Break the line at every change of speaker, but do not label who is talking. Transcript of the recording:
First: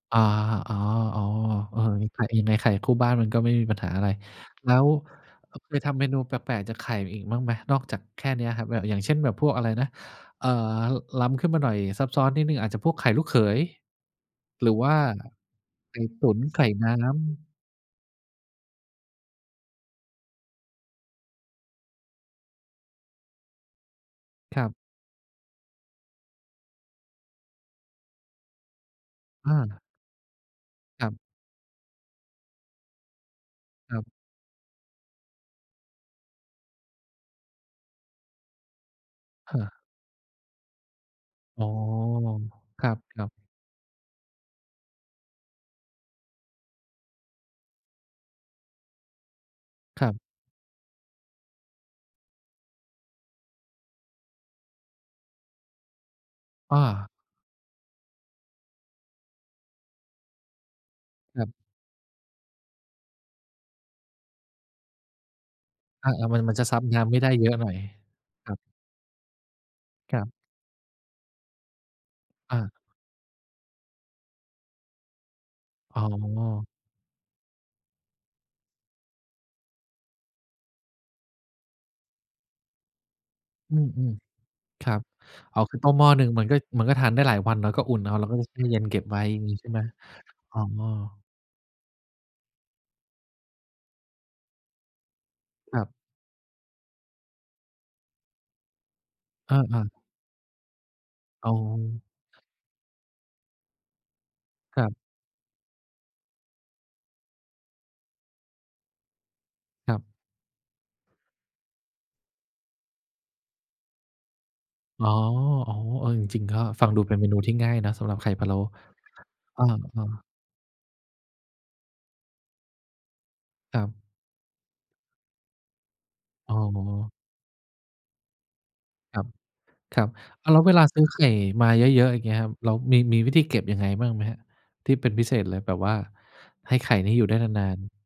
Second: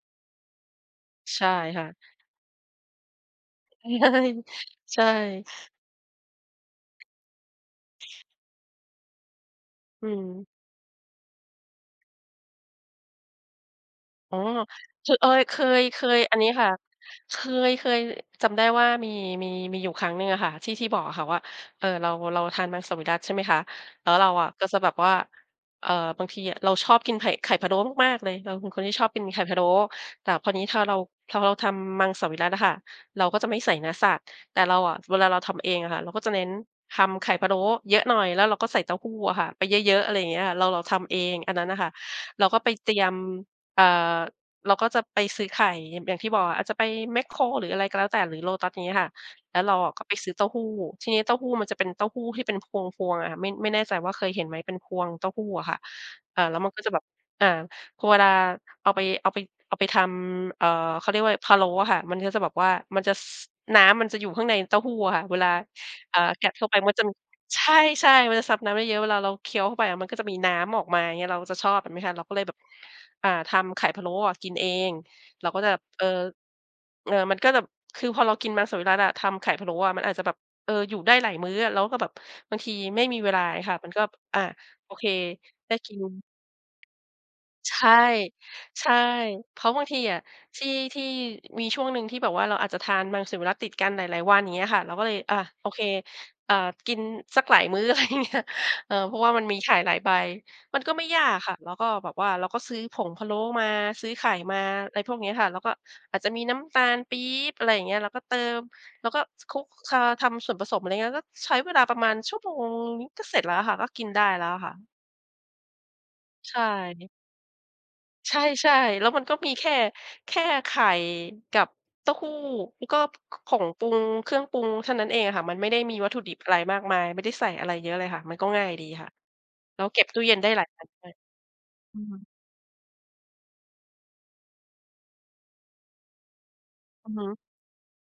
อา อ๋อ
ใช่
ๆ เอ
ค
อ
่ะ
อันนี้ขายเองไง ไข่คู่บ้านมันก็ไม่มีปัญ
ใช
ห
่
าอะไร แล้ว
ใช่
อ เคยทำเมนูแปลก ๆ จากไข่อีกบ้างไหม นอกจากแค่เนี้ยครับ แบบ อย่างเช่นแบบพวกอะไรนะ
อืม
เอ่อ ล้ำขึ้นมาหน่อย ซับซ้อนนิดหนึ่ง อาจจะพวกไข่ลูกเขย
อ๋อ
หรือว่า
คือเอย เคย
ไข
เค
่
ย
ตุ๋
อั
น
นนี้
ไข
ค
่
่ะ
น้ำ
เคย เคยจำได้ว่ามี มี มีอยู่ครั้งหนึ่งอะค่ะ ที่ ที่บอกอะค่ะว่า เอ่อ เรา เราทานมังสวิรัติ ใช่ไหมคะ แล้วเราอะ
ค
ก
ร
็
ับ
จะแบบว่า เอ่อ บางทีอะเราชอบกินไข่ ไข่พะโล้มาก ๆ เลย เราเป็นคนที่ชอบกินไข่
อ
พะโล้
า
แต่พอนี้ถ้าเรา
ครับ
พอเราทำมังสวิรัติอะค่ะ เราก็จะไม่ใส่เนื้อ
คร
สั
ับ
ตว์ แต่เราอะ เวลาเราทำเองอะค่ะ เราก็จะเน้นทำไข่พะโล้เยอะหน่อย แล้วเราก็ใส่เต้าหู้อะค่ะไป
เออ
เยอะ ๆ อะไรเงี้ย เรา เราทำเอง อัน
อ
น
๋
ั
อ
้นน่ะค่ะ เราก็ไป
ค
เ
ร
ตรียม
ับ ๆ
อ่า เราก็จะไปซื้อไข่ อย่าง อย่างที่บอก อาจจะไปแม็คโคร หรืออะไรก็แล้วแต่ หรือโลตัส อย่างงี้ค่ะ แล้วเราอะก
ค
็
รั
ไป
บ
ซื้อเต้าหู้ ทีนี้เต้าหู้มันจะเป็นเต้าหู้ที่เป็นพวง ๆ อะค่ะ ไม่ ไม่แน่ใจว่าเคยเห็นไหม เป็นพวงเต้าหู้อะค่ะ อ่า แล้วมัน
อ
ก็จะแบบ
า
อา พอเวลาเอาไป เอาไป เอาไปทำ อ่า เขาเรียกว่าไ
ค
ร
รั
พ
บ
ะโล้อะค่ะ มันก็จะแบบว่า มันจะ ซ น้ำมันจะอยู่ข้างในเต้าหู้อะค่ะ เวลา
อา
อ่า
ๆ มัน
กั
ม
ด
ัน
เ
จ
ข้
ะ
าไ
ซ
ป
ับ
มัน
น้
จะ
ำมาได้เยอะ
ใ
หน่อย
ช่ ๆ มันจะ
ค
ซ
รั
ั
บ
บน้ำเยอะ ๆ เวลาเราเคี้ยวเข้าไปอะมันก
ค
็
ร
จ
ั
ะ
บ
มีน้ำออกมา อย่างเงี้ย เราจะชอบแบบนี้ค่ะ เราก็เลยแบ
อ
บ
า
อ่า ทำไข่พะโล้อะกินเอง เราก็แบบ
อ
เ
๋
ออ
อ
เออ มันก็แบบ คือพอเรากินมังสวิรัติอะ ทำไข่พะโล้อะ มันอาจจะแบบ เออ อยู่ได้หลายมื้ออะ แล้วก็แบบบางทีไม่มีเวลาไงค
อื
ะ มันก็
ม
อา
ๆ ค
โ
ร
อ
ับ
เค
อ๋อ
ได
ค
้
ือต
ก
้
ิ
มห
น
ม้อหนึ่งมันก็ มันก็ทานได้หลายวันเนา
ใ
ะ
ช
ก็
่
อุ่นเอา แล้วก็ใส่ตู้เย็น
ใช่
เก็บไว้ อย่างงี้
เพร
ใช
า
่
ะ
ไห
บ
ม?
างทีอะ
อ๋
ท
อ
ี่ ที่ มีช่วงหนึ่งที่แบบว่าเราอาจจะทานมังสวิรัติดกันหลาย ๆ วัน เงี้ยค่ะ เราก็เลย อา โอ
ค
เ
ร
ค
ับ
อ่า กินสักหลายมื้อ อะไรเงี้ย เออ เพราะว่ามันม
อ
ีไข่
า
หลาย
ๆ
ใบ มันก็ไม่ยาก
อ
ค
๋
่
อ
ะ แล้วก็แบบว่าเราก็ซื้อผงพะโล้มา ซื้อไข่มา
ครับ
ไรพวกเนี้ยค่ะ แล้วก็อาจจะมีน้ำตาลปี๊บ อะไรอย่างเงี้ย แล้วก็เติม แล้วก็ ซ คลุก
ค
อ
รั
า
บ
ทำส่วนผสม อะไรเงี้ย ก็ใช้เวลาประมาณชั่วโมงนิด ก็เสร็จแล้วค่ะ ก็กินได้แล้วอะค่ะ
อ๋อ ๆ เออ จริง
ใ
ๆ
ช
ก็ฟังดู
่
เป็นเมนูที่ง่ายเนาะสำหรับไข่
ใช
พะโล้
่ ๆ แล้วมันก็มี
อ
แค
า
่
ๆ
แค่ไข่กับเต้าหู้ แล้วก็ ข ของ
ค
ป
ร
รุง
ับ
เครื่องปรุงเท่านั้นเองอะค่ะ มันไม่ได้มีวัตถุดิบอะ
อ๋
ไรมากมาย
อ
ไม่ได้ใส่อะไรเยอะเลยค่ะ มันก็ง่ายดีค่ะ
ครับ
แล้ว เ
ค
ก
ร
็
ั
บ
บ
ตู้เย็นไ
อ
ด
้
้
าว แล
ห
้
ล
ว
าย
เว
ว
ล
ั
า
น
ซ
ด
ื
้
้อ
วย
ไข่มาเย
อื
อะ ๆ อย่าง
อ
เงี้ยครับ เรามี มีวิธีเก็บยังไงบ้างไหมครับ? ที่เป็นพิเศษเลย แบบว่าให้ไข่
อื
นี้
อ
อ
ฮ
ยู่ไ
ึ
ด้นาน ๆ